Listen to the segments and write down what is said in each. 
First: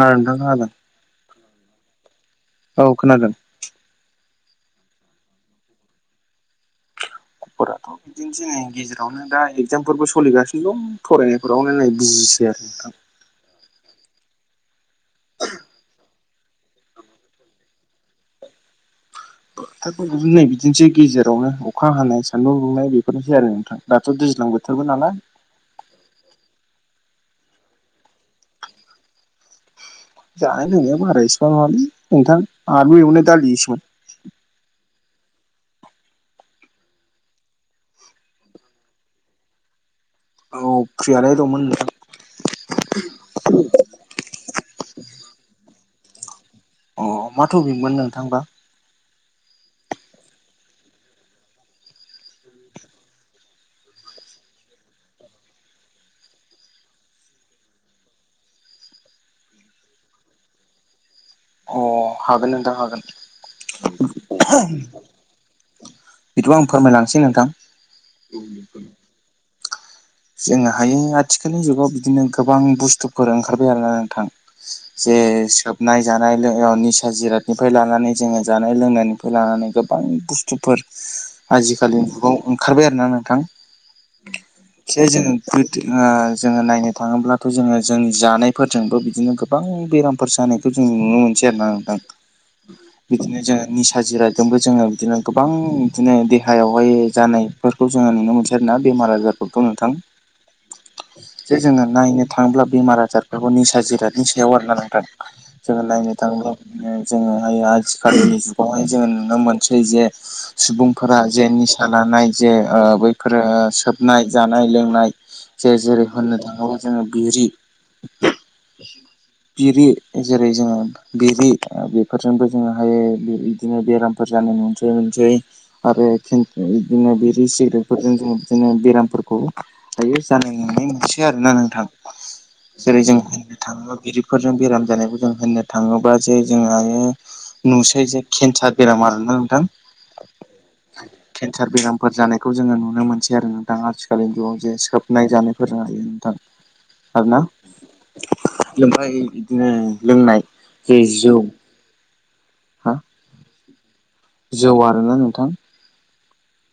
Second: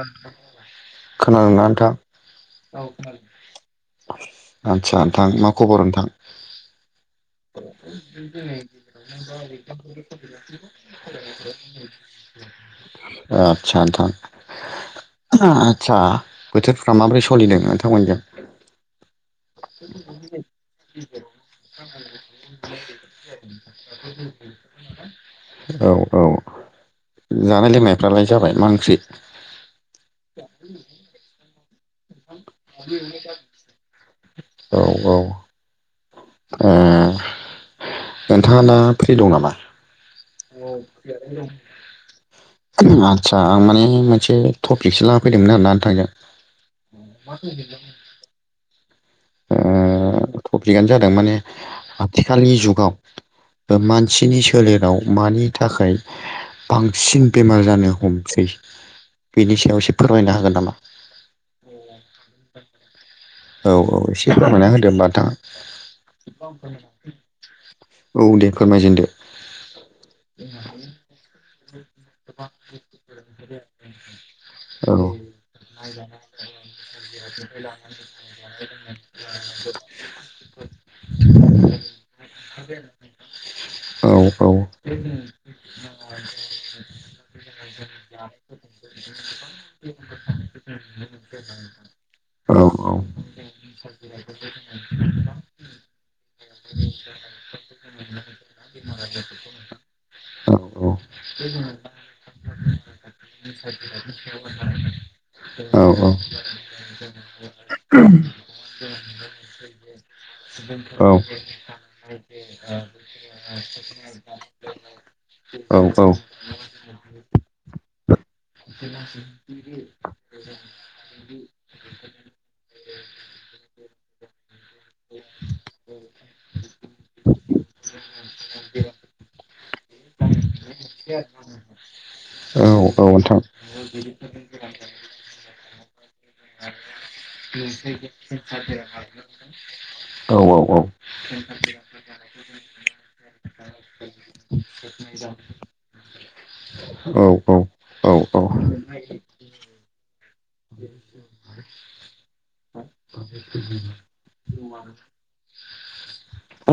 खोनादों नोंथां खोनादों खोनादोंना नोंथां? औ खोनादों आत्सा नोंथां मा खबर नोंथां? खबरा थ' बिदिनोसै नै गेजेरावनो दा एगजामफोरबो सोलिगासिनो दं फरायनायफोरावनो नै बिजिसै आरो नोंथां ओ आतसा नोंथां आतसा बोथोरफोरा माबोरै सोलिनायमोन नोंथांमोनजों? [unintelligible] बिदिनोसै गेजेरावनो अखा हानाय [inaudible] सान्दुं दुंनाय बेफोरनोसै आरो नोंथां दाथ' दैज्लां बोथोरबो नालाय औ औ जानाय लोंनायफ्रालाय जाबाय मा ओंख्रि? जानाय लोंनाया बारा इसेबां नङालै नोंथां आलु एवनाय दालि सोमोन औ औ ओ नोंथाङा मा फ्रि दं नामा? औ फ्रियालाय दंमोन नोंथां आतसा माने मोनसे थ फिक्स लाना फैदोंमोन आर ना नोंथांजों अ मा थफिकमोन नोंथांबा ओ टपिकआनो जादों माने आथिखालनि जुगाव मानसिनि सोलेराव मानि थाखाय बांसिन बेमार जानो हमसै बेनि सायाव एसे फोरमायनो हागोन नामा? अ हागोन नोंथां हागोन औ औ एसे फोरमायना होदो होमबा नोंथाङा बिदिबा आं फोरमायलांसै नोंथां औ दे फोरमायजेनदो जोङो हायो आथिखालनि जुगाव बिदिनो गोबां बुस्थुफोर ओंखारबाय आरोना नोंथां औ जे सोबनाय जानाय लो-ओ निसा जिरादनिफ्राय लानानै जोङो जानाय लोंनायनिफ्राय लाना नानै गोबां बुस्थुफोर आजिखालि जुगाव ओंखारबाय आरोना नोंथां औ औ जे जोङो गोदो ओ जोङो नायनो थाङोब्लाथ' जोङो जोंनि जानायफोरजोंबो बिदिनो गोबां बेरामफोर जानायखौ जों नुनो मोनसै आरो ना नोंथां औ बिदिनो जोङो निसा जिरायदोंबो जोङो बिदिनो गोबां बिदिनो देहायावहाय जानाय फोरखौ जोङो नुनो मोनसै आरोना बेमार आजार थां जे जोङो नायनो थाङोब्ला बेमार आजारफोरखौ निसा जिरादनि सायाव आरोना नोंथां। जोङो नायनो थाङोबा जोङोहायो आजिखलिनि जुगावहाय जोङो नुनो मोनसै जे सुबुंफोरा जे निसा लानाय जे ओ बैफोरो ओ सोब नाय जानाय लोंनाय जे औ जेरै होननो थाङोब्ला जोङो बिरि बिरि जेरै जोङो बिरि बेफोरजोंबो जोङोहायो बिदिनो बेरामफोर जानाय नुसै आरो बिदिनो बिरि सिग्रेटफोरजों जो बिदिनो बेरामफोरखौ दायो जानाय नुनाय मोनसै आरोना नोंथां। जेरै जों नोंथां होननो थाङोब्ला बिरि फोरजों बेराम जानायखौ जों होननो थाङोब्ला जे जोंहायो नुसै जे केन्सार बेरामार ना नोंथां औ औ औ औ केन्सार बेरामफोर जानायखौ जोङो नुनो मोनसै आरो दा आथिखालनि ज'गआव जे सोबनाय जानायफोर हायो नोंथां औ औ लोंबाय बिदिनो लोंनाय जेर जौ हा जौ आरोना नोंथां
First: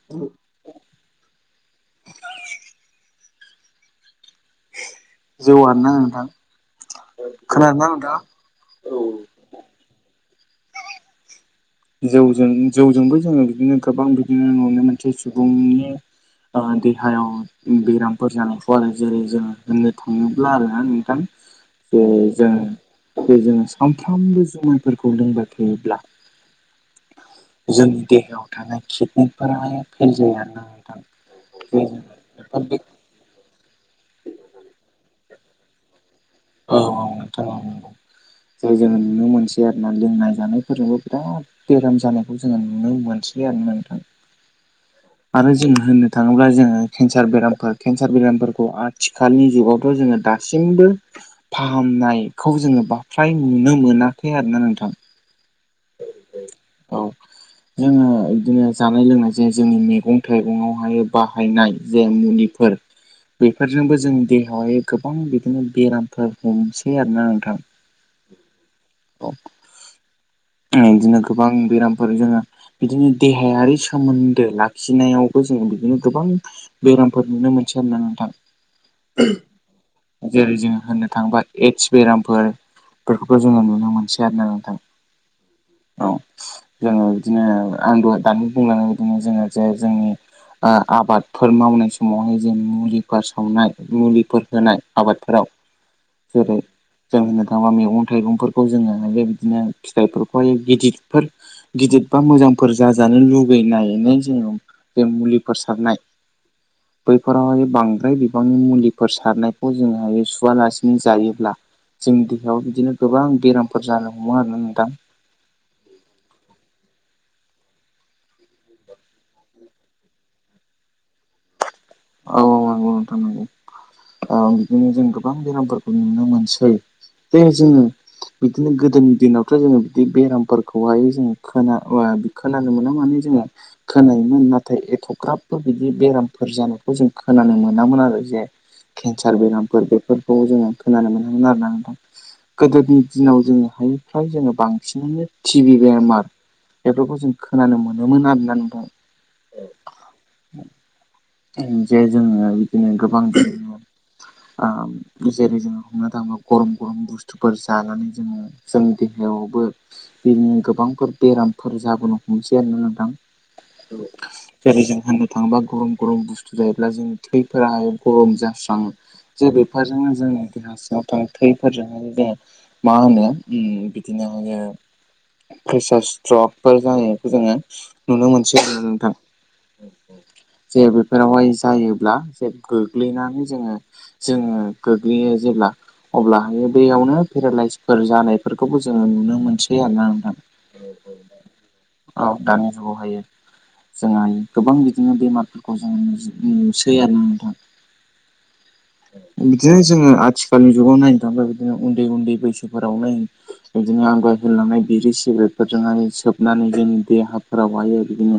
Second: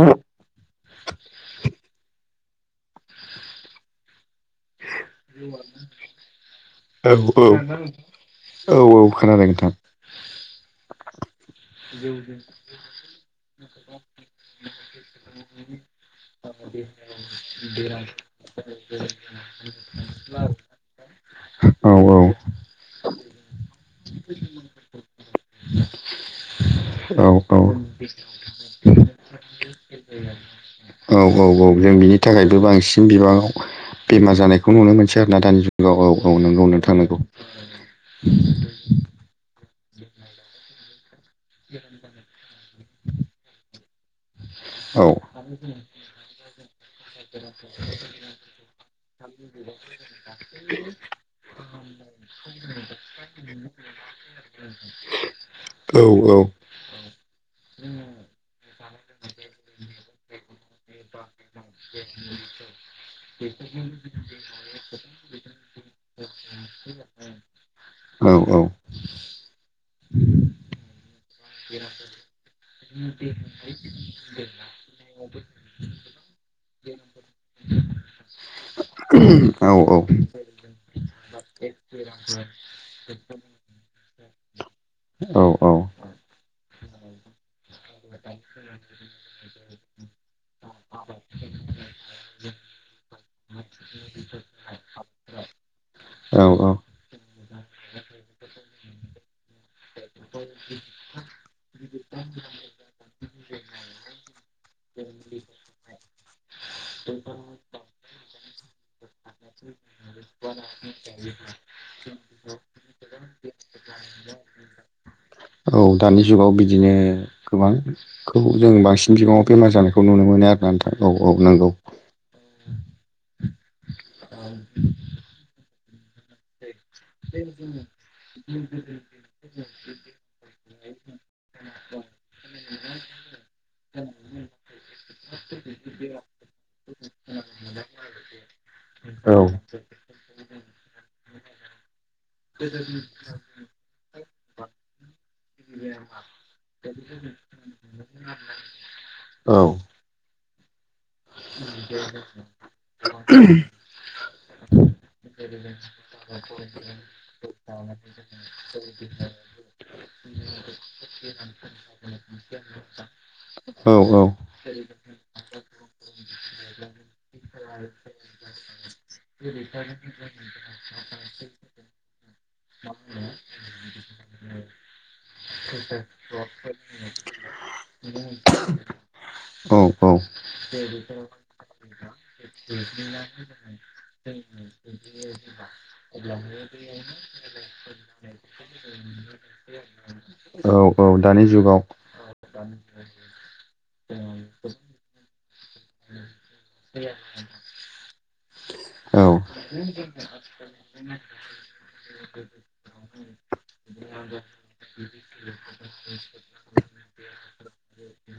[unintelligible] जौआनो नाङा औ खोनादोना नोंथां। औ औ खोनादों नोंथां। जौजों जौजोंबो जोङो बिदिनो गोबां बिदिनो नुनो मोनसे सुबुंनि देहायाव बेरामफोर जानायखौ आरो जेरै जोङो होननो थाङोब्ला आरोना नोंथां औ जे जों जे जोङो सानफ्रामबो जुमायफोरखौ लोंबाय थायोब्ला जोंनि देहायाव थानाय किडनिकफोर फेल जाया आरोना नोंथां। औ औ जे जों बिनि थाखायबो जों बे बांसिन बिबाङाव बेमार जानायखौ नुनो मोनसै आरोना दानि जुगाव नंगौ औ नोंथां औ नंगौ नोंथांंगौ जाय जोङो नुनो मोनसै जा लोंनाय जानायफोरजोंबो बिराद बेराम जानायखौ जोङो नुनो मोनसै आरो नोंथां औ आरो जों होननो थाङोब्ला जोङो केन्सार बेराम केन्सार बेरामफोरखौ आथिखालनि जे जोङो दासिमबो फाहामनायखौ जोङो बा फ्राय नुनो मोनाखै आरो औ औ जोङो बिदिनो जानाय लोंनाय जे जोंनि मैगं थाइगंआवहाय बाहायनाय जे मुलि बेफोरजोंबो जोंनि देहायावहाय गोबां बिदिनो बेरामफोर हमनोसै आरोना नोंथां औ औ औ बिदिनो गोबां बेरामफोर जोङो बिदिनो देहायारि सोमोन्दो लाखिनायावबो जों बिदिनो गोबां बेरामफोर नुनो मोनो से नोंथां औ जेरै जों होननो थाङोबा एद्स बेरामफोर बेफोरखौबो जोङो नुनो मोनसै आरोना नोंथां औ औ जोङो बिदिनो आं दानि बुंलाङो बिदिनो जोङो जे जोंनि आबादफोर मावनाय समावहाय जों मुलिफोर सावनाय मुलिफोर होनाय आबादफोराव औ जेरै औ जों होननो थाङोबा मैगं थाइगंफोरखौ जोङो बिदिनो फिथाइफोरखौ गिदिरफोर गिदिर बा मोजांफोर जाजानो लुगैनायनो जोङो बे मुलिफोर सारनाय बैफोरावहाय बांद्राय बिबांनि मुलिफोर सारनायखौ जोंहायो सुवालासिनो जायोब्ला जोंनि देहायाव बिदिनो गोबां बेरामफोर जानो हमो आरो नोंथां औ दानि जुगाव बिदिनो गोबांखौ जों बांसिन बिबाङाव बेमार जानायखौ नुनो मोनो आरोना नोंथां औ औ नंगौ। औ औ नंगौ नोंथां नंगौ औ बिदिनो जों गोबां बेरामफोरखौ नुनो मोनसै। दे जोङो बिदिनो गोदोनि दिनावथ' जोङो बिदि बेरामफोरखौहाय जों खोना ओ खोनानो मोना माने जोङो खोनायोमोन नाथाय एख'ग्राबबो बिदि बेरामफोर जानाय खौ जों खोनानो मोनामोन आरो जे केन्सार औ बेरामफोर बेफोरखौ जोङो खोनानो मोनोमोन आरोना। गोदोनि दिनाव जोङोहाय फ्राय जोङो बांसिनानो टि भि बेमार बेफोरखौ जों खोनानो मोनोमोन आरोना नोंथां औ जे जोङो बिदिनो गोबां ओ जेरै जोङो हमनो थाङोबा गरम गरम बुस्थुफोर जानानै जोङो जोंनि देह बेयावबो बिनिनो गोबांफोर बेरामफोर जाबोनो हमनोसै आरोना नोंथां औ जेरैजों होननो थाङोबा गरम गरम बुस्थु जायोब्ला जों थैफोराहाय गरम जास्राङो जे बेफोरजोंनो जोंनि देहा सिङाव गुथां थैफोरजों जोङो मा होनो उम बिदिनो हायो प्रेसार स्ट्रक फोर जानायखौ जोङो नुनो मोनसै आरोना नोंथां औ औ जे बेफोरावहाय जायोब्ला जे गोग्लैनानै जोङो जोङो गोग्लैयो जेब्ला अब्लाहायो बेयावनो पेरालाइसफोर जानायफोरखौबो जोङो नुनो मोनसै आरोना नोंथां औ औ दानि जुगाव औ दानि जुगावहायो जोंहानि गोबां बिदिनो बेमार जों नुजु-नुसै आरोंना नोंथां औ बिदिनो जोङो आथिखालनि जुगाव नायनो थाङोबा बिदिनो उन्दै उन्दै बैसोफोरावनो बिदिनो आं [unintelligible] लांनाय बिरि सिगारेटफोरजोंहाय सोबनानै जोंनि देहाफोरावहाय आरो बिदिनो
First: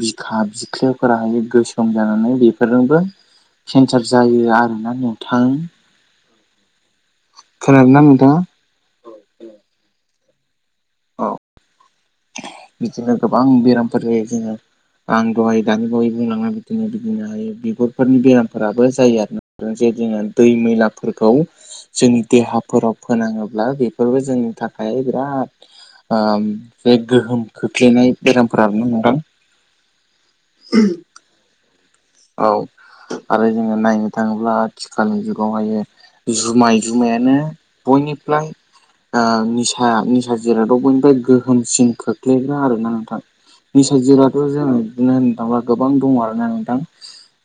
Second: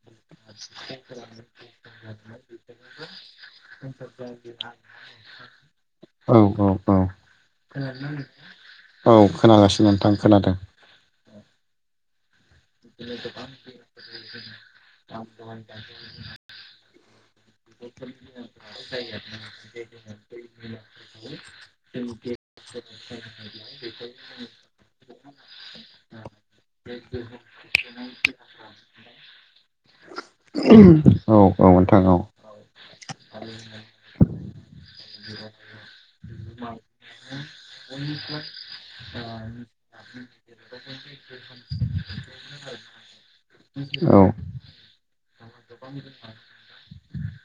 बिखा खा बिख्लोफोरा हायो गोसोम जानानै बेफोरजोंबो केन्सार जायो आरोना नोंथां औ औ औ खोनादोंना नोंथाङा? औ खोनागासिनो नोंथां खोनादों औ बिदिनो गोबां बेरामफोर जायो जोंङो आं दहाय दानि बावै बुंलांनाय बिदिनो बिदिनो हायो बिगुरफोरनि बेरामफोराबो जायो आरोना जेरै जोङो दै मैलाफोरखौ जोंनि देहाफोराव फोनाङोब्ला बेफोरबो जोंनि थाखाय बिराद ओ बे गोहोम खोख्लैनाय बेरामफोराबो ना नोंथां? औ औ नोंथां औ आरो जोङो नायनो थाङोब्ला आथिखालनि जुगावहायो जुमाय जुमायानो बयनिफ्राय ओ निसा निसा जिरादाव बयनिफ्राय गोहोमसिन खोख्लैग्रा आरोना नोंथां निसा औ जिराथ जोंङो बिदिनो होन्नो थांङोबा गोबां दङ आरोना नोंथां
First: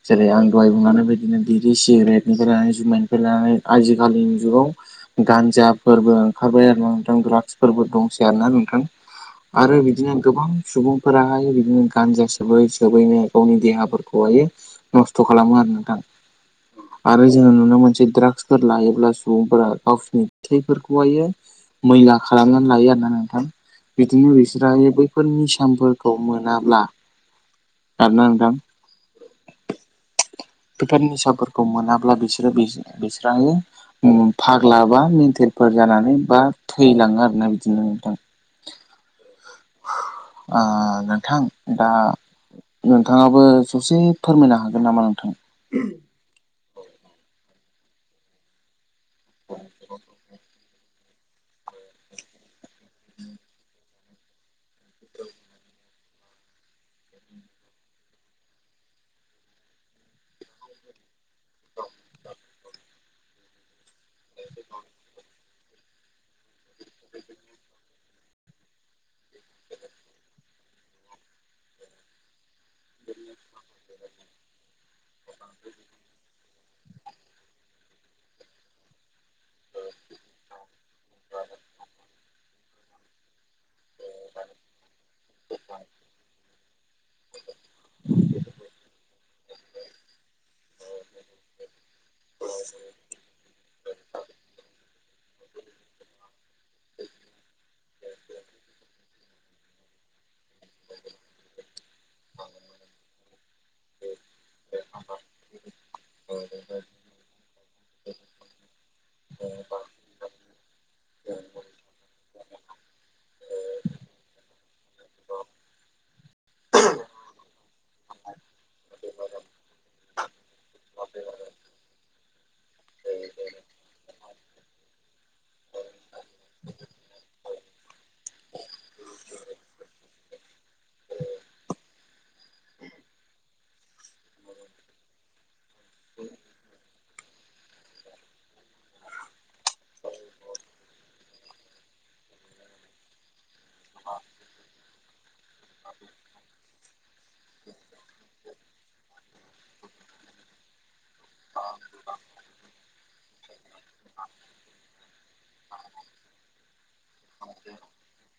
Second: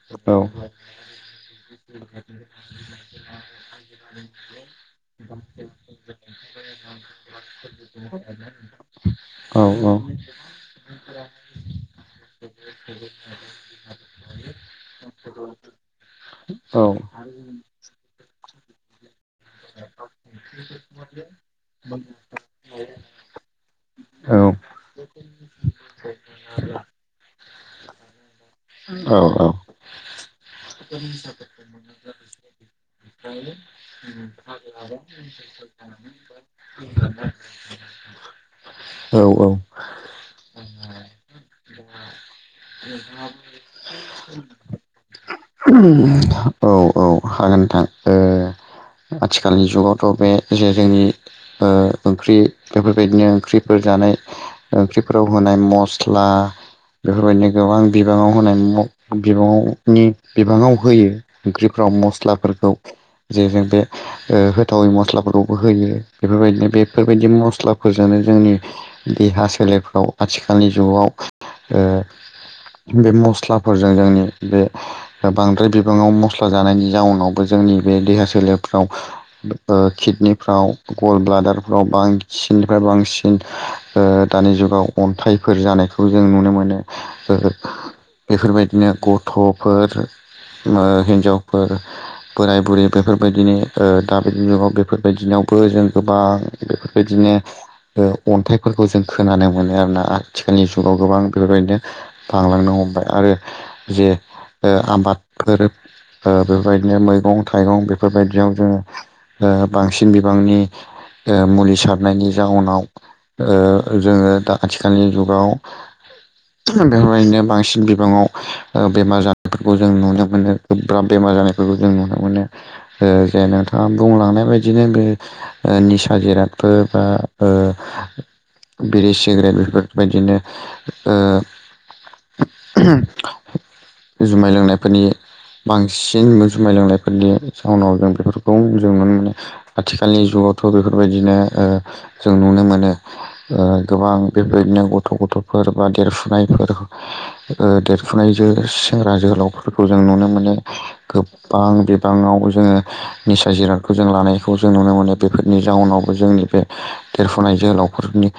जेरै औ औ आं दहाय बुंलांनाय बायदिनो बिरि सिगारेटनिफ्राय जुमायनिफ्राय लानानै आजिखालिनि जुगाव गान्जाफोरबो ओंखारबाय आरो ना नोंथां द्राग्सफोरबो दंसै आरोना नोंथां आरो बिदिनो गोबां सुबुंफोराहाय बिदिनो गान्जा सोबै सोबैनो गावनि देहाफोर खौहायो नस्थ खालामो आरो नोंथां आरो जोङो नुनो मोनसै द्राग्सफोर लायोब्ला सुबुंफोरा गावसोरनि थैफोरखौहायो मैला खालामनानै लायो आरोना नोंथां बिदिनो बिसोरा ओइ बैफोर निसाफोरखौ मोनाब्ला खोनादोना नोंथां? औ बेफोर निसाफोरखौ मोनाब्ला बिस्रोरो बिस्रा-बिस्रानि फाग्ला बा मेनटेन फोर जानानै बा थैलाङो आरोना बिदिनो नोंथां औ ओ नोंथां दा नोंथाङाबो ससे फोरमायनो हागोन नामा नोंथां? हागोन नोंथां ओ आथिखालनि जुगावथ बे जे जोंनि ओ ओंख्रि बेफोरबायदिनो ओंख्रिफोर जानाय ओंख्रिफोराव होनाय मस्ला बेफोरबायदिनो गोबां बिबाङाव होनाय म बिबाङावनि बिबाङाव होयो ओंख्रिफ्राव मस्लाफोरखौ जे जों बे ओ होथावि मस्लाफोरखौ होयो बेफोरबायदिनो बेफोरबायदि मस्लाफोरजोंनो जोंनि देहा सोलेरफ्राव आथिखालनि जुगाव ओ बे मस्लाफोरजों जोंनि बे बांद्राय बिबाङाव मस्ला जानायनि जाउनाव जोंनि बे देहा सोलेरफ्राव ओ किडनिफ्राव गल्ड ब्लादार फ्राव बांसिननिफ्राय बांसिन अ दानि जुगाव अन्थाइफोर जानायखौ जों नुनो मोनो। बेफोरबायदिनो गथ'फोर ओ हिन्जावफोर बोराय बुरै बेफोरबायदिनो अ दा बे जुगाव बे बेफोरबायदिनावबो जों गोबां बेफोरबायदिनो अ अन्थाइफोरखौ जों खोनानो मोनो आरोना आथिखालनि जुगाव गोबां बेफोरबायदिनो बांलांनो हमबाय आरो जे ओ आबादफोर अ बेफोरबायदिनो मैगं थाइगं बेफोरबायदियाव जोङो- अ बांसिन बिबांनि ओ मुलि सारनायनि जाउनाव ओ जोङो दा आथिखालनि जुगाव बेबायनो बांसिन बिबाङाव बेमार जानायफोरखौ जों नुनो मोनो ।गोब्राब बेमार जानायफोरखौ जों नुनो मोनो जे नोंथाङा बुंलांनाय बायदिनो बे अ निसा जिरादफोर बा ओ बिरि सिगारेट बेफोरबायदिनो ओ जुमाय लोंनायफोरनि बांसिन मोन जुमाय लोंनायफोरनि जाहोनाव जों बेफोरखौ जों नुनो मोनो आथिखालनि जुगावथ' बेफोर बेबायदिनो ओ जों नुनो मोनो अ गोबां बेबायदिनो गथ' गथ'फोर बा देरफुनायफोर अ देरफुनायजों सेंग्रा जोहोलावफोरखौ जों नुनो मोनो। गोबां बिबाङाव जोङो निसा जिरादखौ जों लानायखौ जों नुनो मोनो बेफोरनि। जाउनावबो जोंनि बे देरफुनाय जोहोलावफोरनि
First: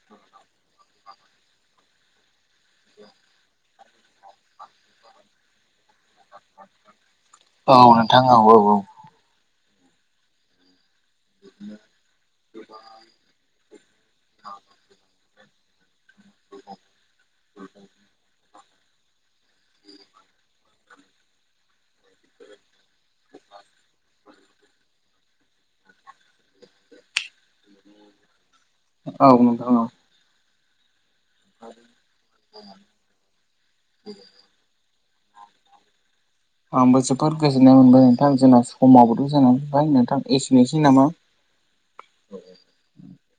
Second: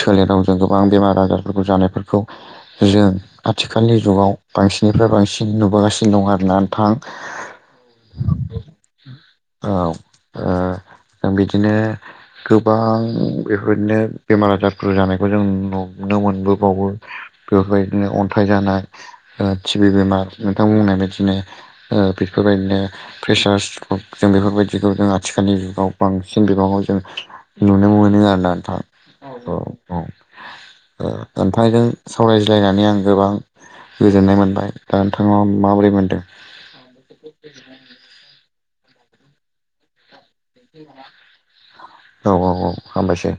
सोलेराव जों गोबां बेमार आजार फोर जानायफोरखौ जों आथिखाल खालनि जुगाव बांसिननिफ्राय बांसिन नुबोगासिनो दं आरोना नोंथां। औ नोंथां औ औ औ औ ओ जों बिदिनो। गोबां बेफोरदिनो बेमार आजारफोर जानायखौ जों नुनो मोनबोबावो। बेफोरबायदिनो अन्थाइ जानाय ओ टिबि बेमार नोंथां बुंनाय बायदिनो ओ बेफ बेफोरबायदिनो प्रेसार्स जों बेफोरबायदिखौ जों आथिखालनि जुगाव बांसिन बिबांआव जों नुनो मोनो आरोना नोंथां। औ नोंथां औ। अ ओनथांजों सावरायज्लायनानै आं गोबां गोजोननाय मोनबाय दा नोंथाङा माबोरै मोनदों? आंबो जोबोद गोजोननाय मोनबाय नोंथां जोंना समावबोथ' जानानै फबाय नोंथां एसेनोसै नामा। औ औ औ हामबायसै।